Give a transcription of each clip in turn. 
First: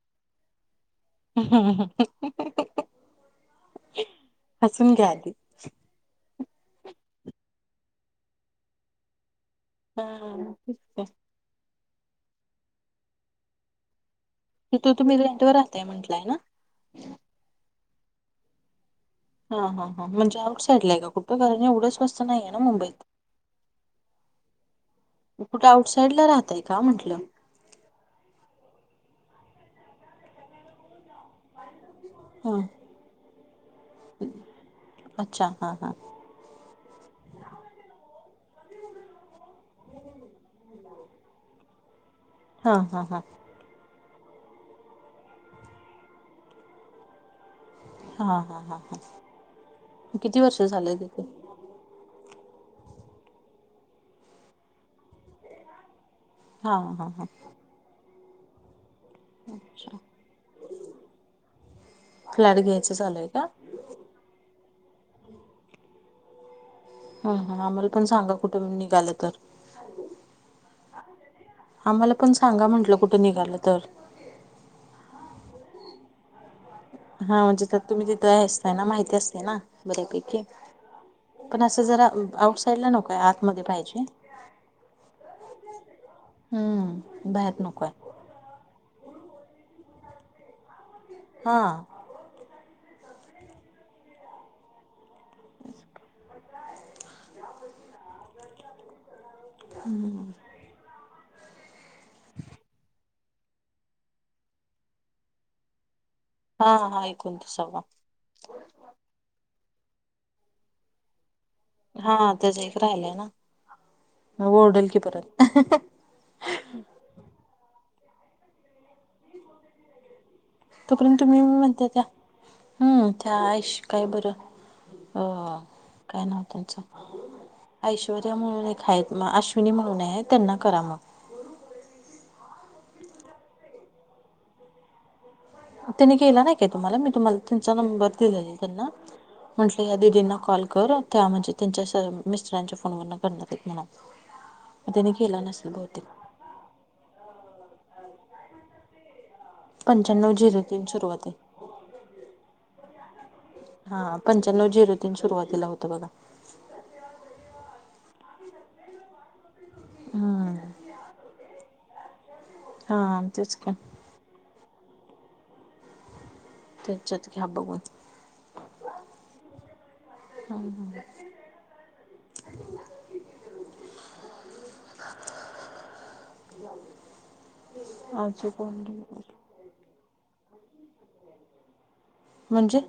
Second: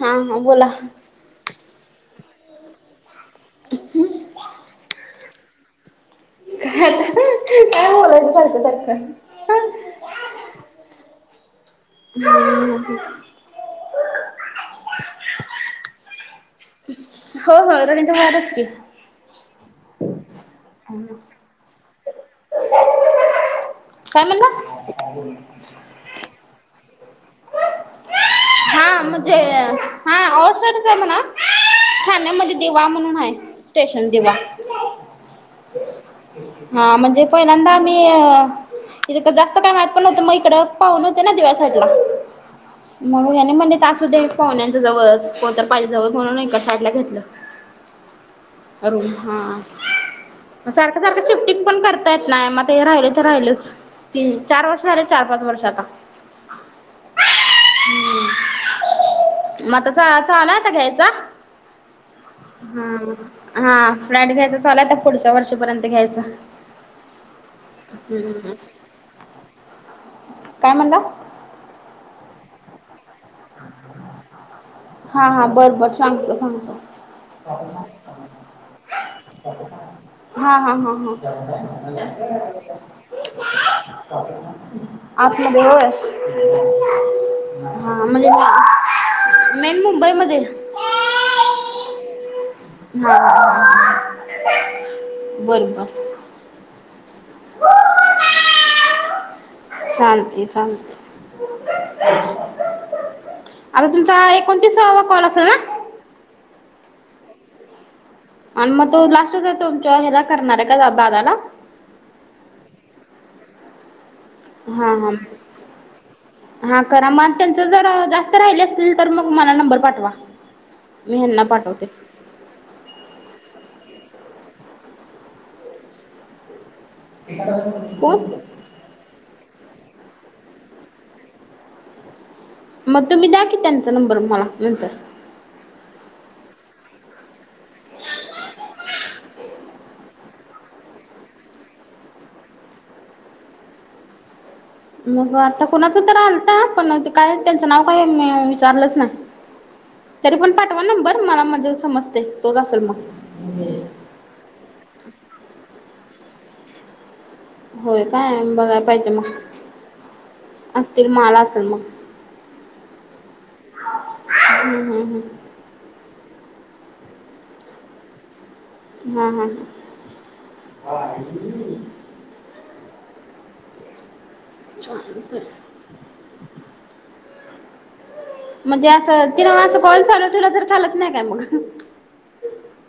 हा, हा बोला. हसून घ्या, आधी. काय आता काय बोलायच सारखं, सारखं. हा हा ठीक आहे. [unintelligible] तिथू तुम्ही रेंट वर राहताय म्हंटलंय हायना हो हो रेंट वरच की हा हा हा म्हणजे आउट साईडला आहे काुठं कारण एवढंच स्वस्त नाही आहे ना मुंबईत काय म्हणला कुठे आऊट साईडला राहतय का म्हटलं हा म्हणजे हा आउट साईडच आहे म्हणा ठाण्यामध्ये हा दिवा म्हणून आहे स्टेशन दिवा अच्छा हा हा. हा म्हणजे पहिल्यांदा आम्ही इथ तर जास्त काय माहित पण नव्हत मग इकडे पाहूणे होते ना दिव्या साईडला. हा हा हा म्हणले यांनी म्हटले असू दे पाहुण्यांच्या जवळच्या जवळच कोणतर पाहिजे जवळ म्हणून इकड सााईडला घेतल. हा हा हा हा हॅलो किती वर्ष झालंय सारख तिथे? सारख शिफ्टिंग पण करता येत नाही मग. ते राहिले तर राहिलच ती चार वर्ष झाले चार पाच वर्ष आता. हा हा हां मग आता चाल आहे आता घ्यायचा. फ्लॅट घ्यायचं चालूय का? फ्लॅट घ्यायच चालू आहे पुढच्या वर्षापर्यंत घ्यायच. हम्म आम्हाला पण सांगा कुठ निघाल तर? काय म्हणला? आम्हाला पण सांगा कुठ निघाल तर. हां हां बर बर सांगतो सांगतो. हा म्हणजे त्यात तुम्ही तिथं असताय ना माहिती असते ना बऱ्यापैकी. हा हां हां पण असं जरा आउटसाईडला नकोय आतमध्ये पाहिजे. आपल घर. हम्म बाहेर नकोय. मेन मुंबईमध्ये. हां हां [inaudible] चालतय चालतय. आता तुमचा एकोणतीसवा कॉल असल ना? हां हां एकोनतीसावा. आणि मग तो लास्टचा आहे तो तुमच्या ह्याला करणार आहे का दादाला? हां त्याजा एक राहिलाय ना. मग ओरडेल हां की हां परत हां करा मग त्यांच जर जास्त राहिले असतील तर मग मला नंबर पाठवा. मी [unintelligible] तुम्ही ह्यांना पाठवते म्हणता त्या हम्म त्या आर्ष काय बर अ काय नाव त्यांच? कोण ऐश्वर्या म्हणून एक आहेत मग अश्विनी म्हणून आहे त्यांना करा मग. मग तुम्ही द्या की त्यांचा नंबर मला. तिनी केला नाही का तुम्हाला मी तुम्हाला तुमचा नंबर दिलेला त्यांना म्हंटल या दिदींना कॉल कर. त्या म्हणजे त्यांच्या मिस्टरांच्या फोनवरून करणार आहे म्हणा. त्याने मग केला आता नसेल कुणाचा बहुतेक तर आलता पण ते काय त्यांच नाव काय मी विचारलच नाही. पंच्याण्णव तरी पण झिरो पाठवा तीन नंबर सुरुवात आहे. मला माणजे समजते तोच असल मग. हा पंच्याण्णव झिरो तीन सुरुवातीला होत बघा. होय काय बघायला पाहिजे मग. हम्म असतील मला असल मग. हा तेच का हम्म हम्म हम्म त्यांच्यात घ्या बघून. हम हम्म [inaudible] छान होतय. [inaudible] म्हणजे अस तिला अस कॉल चालू ठेवला तर चालत नाही काय मग. म्हणजे.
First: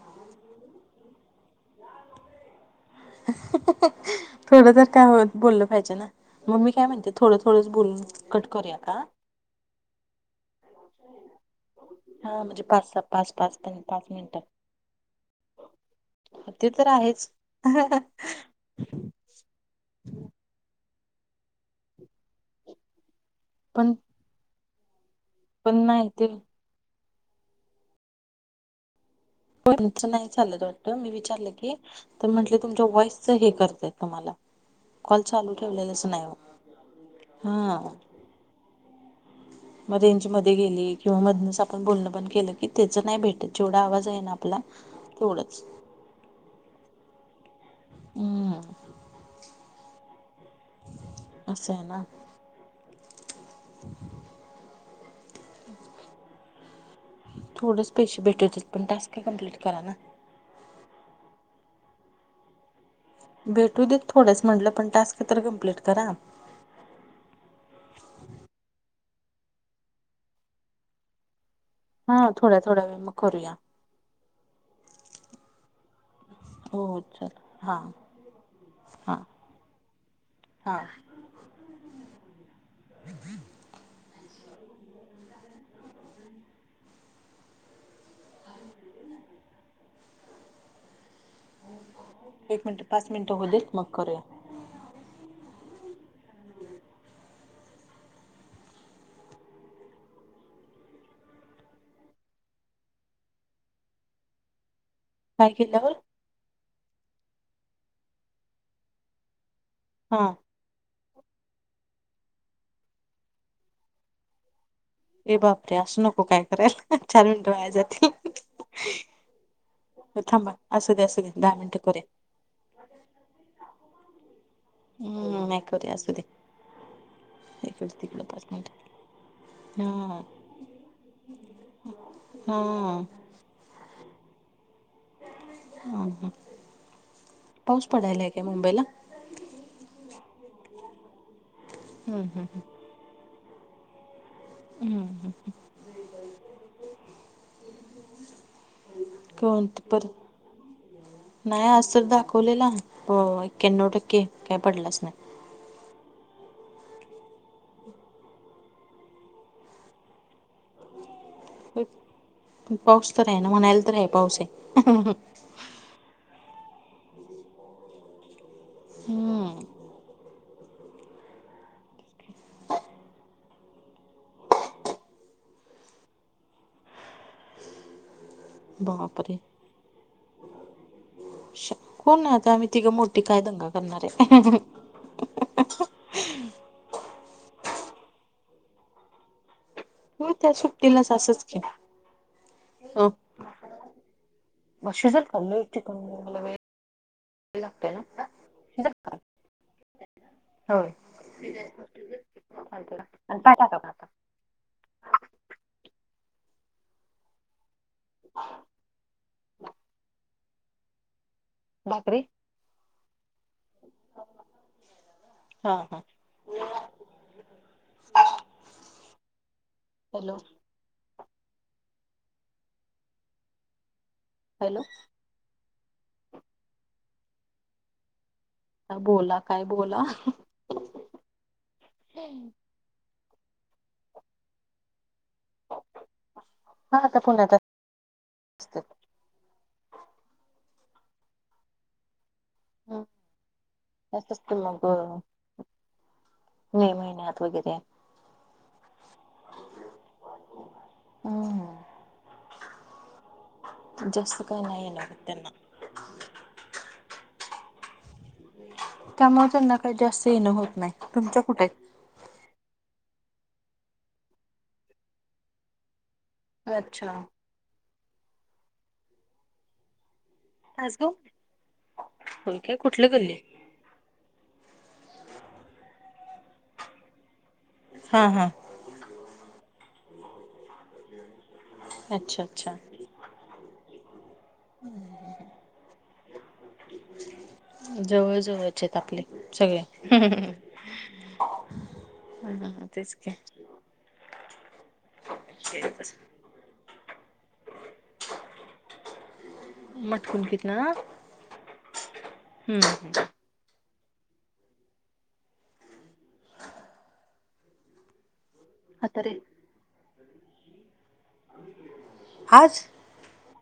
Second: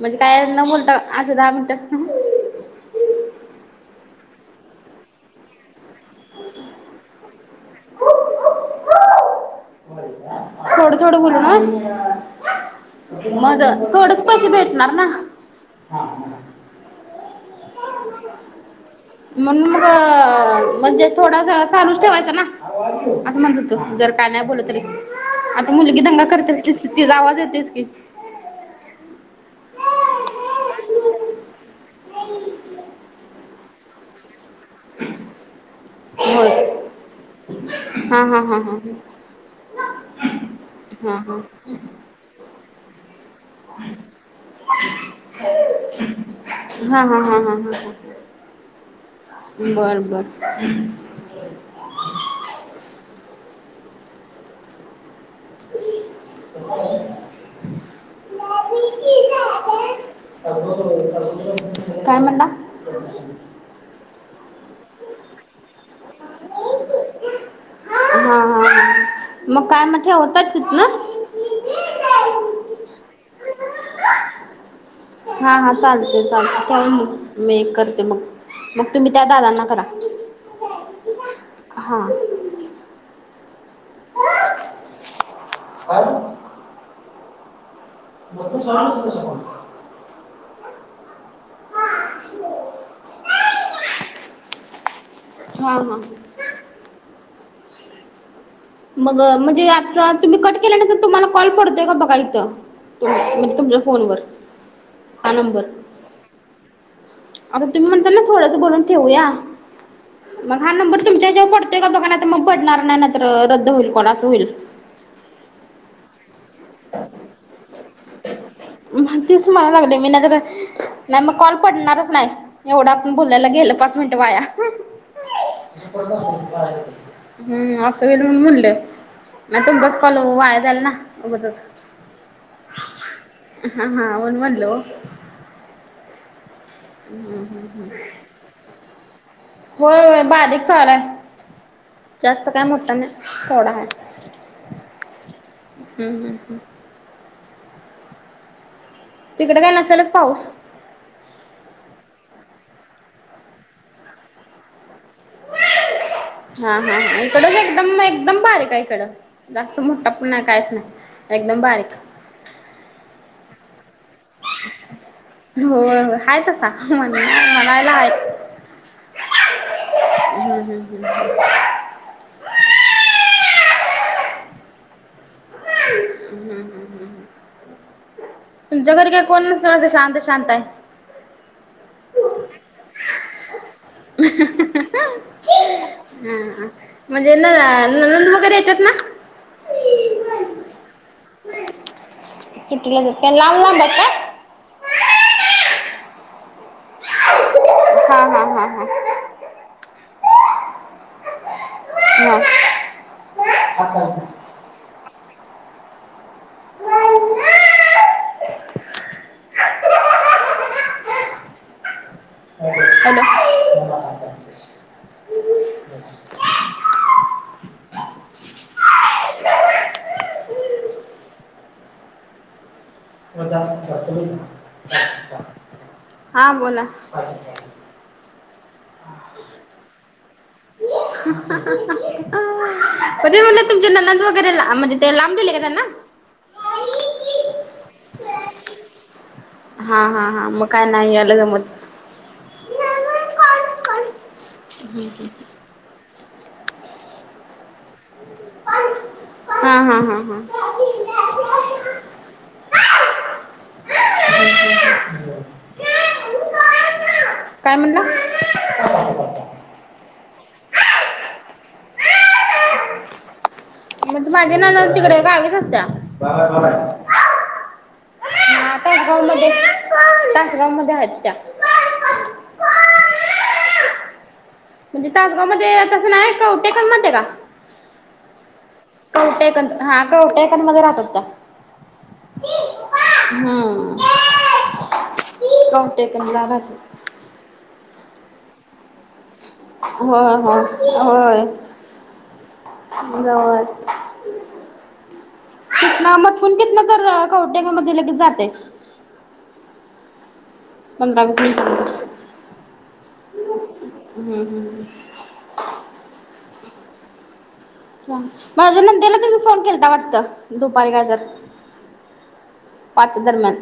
म्हणजे काय न बोलता अस दहा मिनटं. थोडं तर काय हो बोललं पाहिजे ना. मग मी काय म्हणते थोडं थोडंच बोलून कट करूया का. बम. थोडं थोडं बोलू ना हा म्हणजे पाच स पाच पाच मग पाच थोडच मिनिटं पैशे भेटणार ना. ते तर आहेच. म्हणून मग म्हणजे थोडा चालूच ठेवायचा ना असं म्हणत तू पण जर. काय नाही बोलल तरी आता पण मुलगी नाही दंगा ते करतेस ती की आवाज येतेस की. कोच नाही चाललंत वाटत मी विचारलं की. तर म्हंटले तुमच्या वॉइसच हे करताय तुम्हाला कॉल चालू ठेवलेला. नाही हो होय ह हा हा हा हा ह. मग रेंज मध्ये गेली किंवा हा मधूनच आपण बोलणं बंद केलं की त्याच नाही भेटत. जेवढा आवाज आहे ना आपला तेवढाच. हा हा हा हा हा हा. हम्म बर बर. असय ना. हम. आई. थोडेच पैशे भेटवतेत पण टास्क कम्प्लीट करा ना. काय म्हणला. भेटू देत थोडंच म्हटलं पण टास्क तर कम्प्लीट करा. हा हा मग काय मग ठेवतात तिथंन. हा थोड्या थोड्या वेळ मग करूया. हा हा चालते चालते ठेवू हो चल मग मी हा करते मग. मग तुम्ही हा त्या दादांना करा. हा. हा. आणि. बघू जाणं तस कोण. एक मिनिट पाच मिनिट होदेत मग करूया. हा हा. मग म्हणजे आता तुम्ही कट केल्यानंतर तुम्हाला कॉल पडतोय का बघा इथं. म्हणजे तुमच्या फोनवर. हा काय नंबर केल्यावर. आता तुम्ही म्हणता ना थोडंच बोलून ठेवूया. हां. मग हा नंबर तुमच्या हेच्यावर पडतय का बघा नाहीतर मग पडणार नाही तर रद्द होईल कॉल अस होईल. ए बापरे असं नको काय करायला चार मिनिट वाया जातील. म तेच म्हणायला लागले मी थांबा असू दे असू नाही दे मग दहा कॉल मिनिटं करूया पडणारच नाही एवढ आपण बोलेल गेल. मिनट वाया. हम्म नाही करूया असू दे हम्म इकडे असं होईल तिकडे म्हणून पाच मिनिट म्हणलं नाही तुमचच कॉल वाया जाईल ना उगाचच. हां हा हां हां वन वनलो ओ [unintelligible] [unintelligible] पाऊस पडायलाय काय मुंबईला? होय होय बारीक चालूय. हम्म जास्त काय हम्म मोठा नाय. थोडा हाय. हम्म हम्म हम्म हम्म. तिकडे काय नसेलच पाऊस [unintelligible] नाही आज तर दाखवलेला होय. एक्यान्नव टक्के काय पडलाच नाय. [unintelligible] हा हा इकडंच एकदम एकदम बारीकया इकडं. जास्त मोठा पण नाय. काहीच नाय. एकदम बारीक. पण पाऊस तर आहे. म्हणायला तर आहे. पाऊस आहे. होय होय हाये तसा म्हणायला हाय. हम्म. हम्म हम्म हम्म. हम्म्म हम्म हम्म. तुमच्या घरी काय बापरे कोण नसतंय वाटतं. शांत शांतय? कोण आता, आम्ही तिघं मोठी काय दंगा करणारे. हा म्हणजे, न ननंद वगैरे येतात ना? होय त्या सुट्टीलाच असंच की. सुट्टी हो, लागत. त्या लांब लांबेत का? [unintelligible] हा हा हा [unintelligible] हा हा अन काय खाता म आता? [unintelligible] भाकरी. हॅलो. हा हा. [inaudible] हॅलो. म जा [unintelligible] हॅलो. हा बोला. बोला काय बोला. तरी म्हणले तुमचे ननंद वगैरे, म्हणजे ते लांब दिले काय त्यांना? हा त्या पुण्याते. असतात. हा हा हा मग काय नाही यायला जमत. हम्म, असतास की मग मे महिन्यात वगैरे हा हा हा हा. हम्म जास्त काय नाही येणारे त्यांना. काय म्हणला? त्यामुळे त्यांना काही जास्त येणं होत नाही. तुमच्या कुठेय? म्हणजे माझी ननंद तिकडे गावीच असत्या. अच्छा. हा तासगाव मध्ये. तास तासगाव. नेमकं कुठले गल्ली? म्हणजे, तासगाव मध्ये तसं नाही. कवठेकर माहिते का? हा हा! कवटेपन हा कवटेपनमध्ये राहतात का? अच्छा अच्छा! हं कवटेपनला राहत. जवळ, जवळ चे तं आपले. सगळे वह हा होय हा तेच की जावळ च. तिथना मधून घेतलं तर कौट्यांंमा मध्ये लगेच जातय. मटकून तिथंन ना पंधरा वीस मिनिटांमध्ये हूं हूं! हूं हूं! माझ्या नंदेला म्हातारे तुम्ही फोन केलता वाटतं, दुपारी कायतरी. [unintelligible] आज पाच च्यां दरम्यान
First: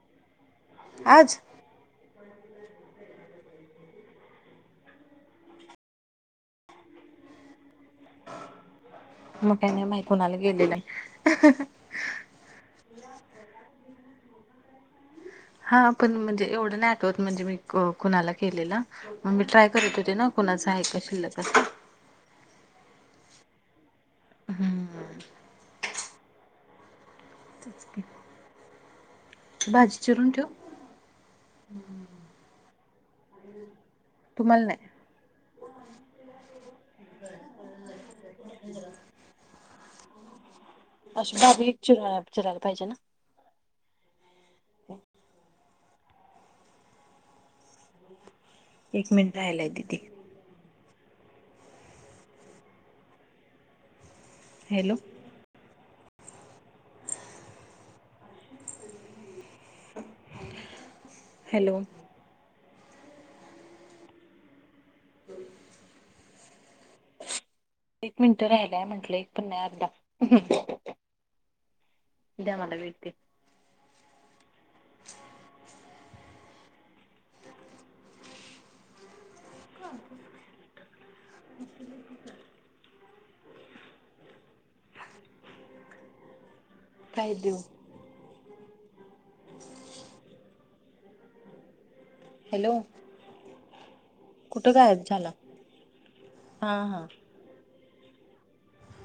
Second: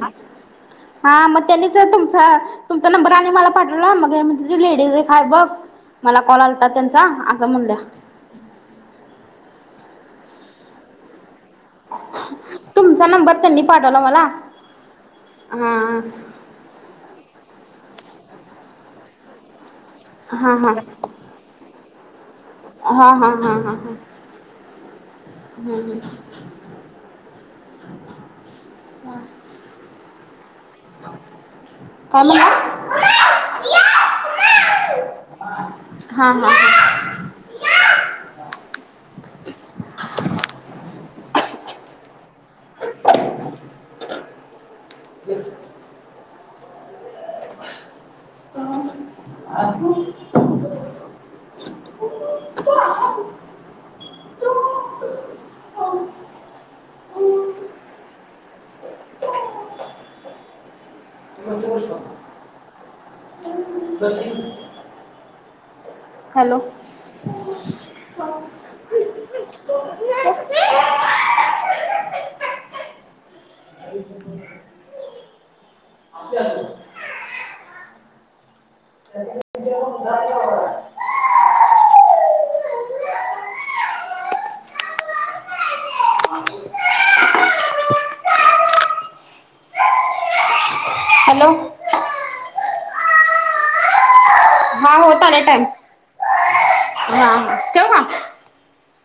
हा आज म त्यांनीचय तुम हा तुमचा नंबर आणि मला पाठवला मग म्हतली लेडीज हे काय बघ. मला कॉल आलतां त्यांचा असं म्हणल्या. म काही नाही माय कुणाला गेलेलं. तुमचा नंबर त्यांनी पाठवला मला. हा पण म्हणजे एवढं नाही आठवत म्हणजे मी कुणाला केलेला, मंग मी ट्राय करत ते ना हा कोणाचा आहे का शिल्लक अस. हा हा हा हा हा हूं हूं! भाजी चिरून ठेवू? काय म्हनला? तुम्हाल नाही. हा हा! [unintelligible] अशी बारिक चिरा-चिरायला पाहिजे ना? [inaudible] एक मिनट राहिलाय दीदी. हा हा हॅलो! हॅलो! हॅलो! एक मिनटं राहिलाय म्हंटल एक पन नाही अर्धा. द्या मला भेटते. काय देऊ? हॅलो! हॅलो! कुठं हा गायब होत झाला आला टाइम हा हा! ठेवू का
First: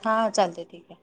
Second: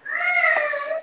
हां चालतय ठीक हे.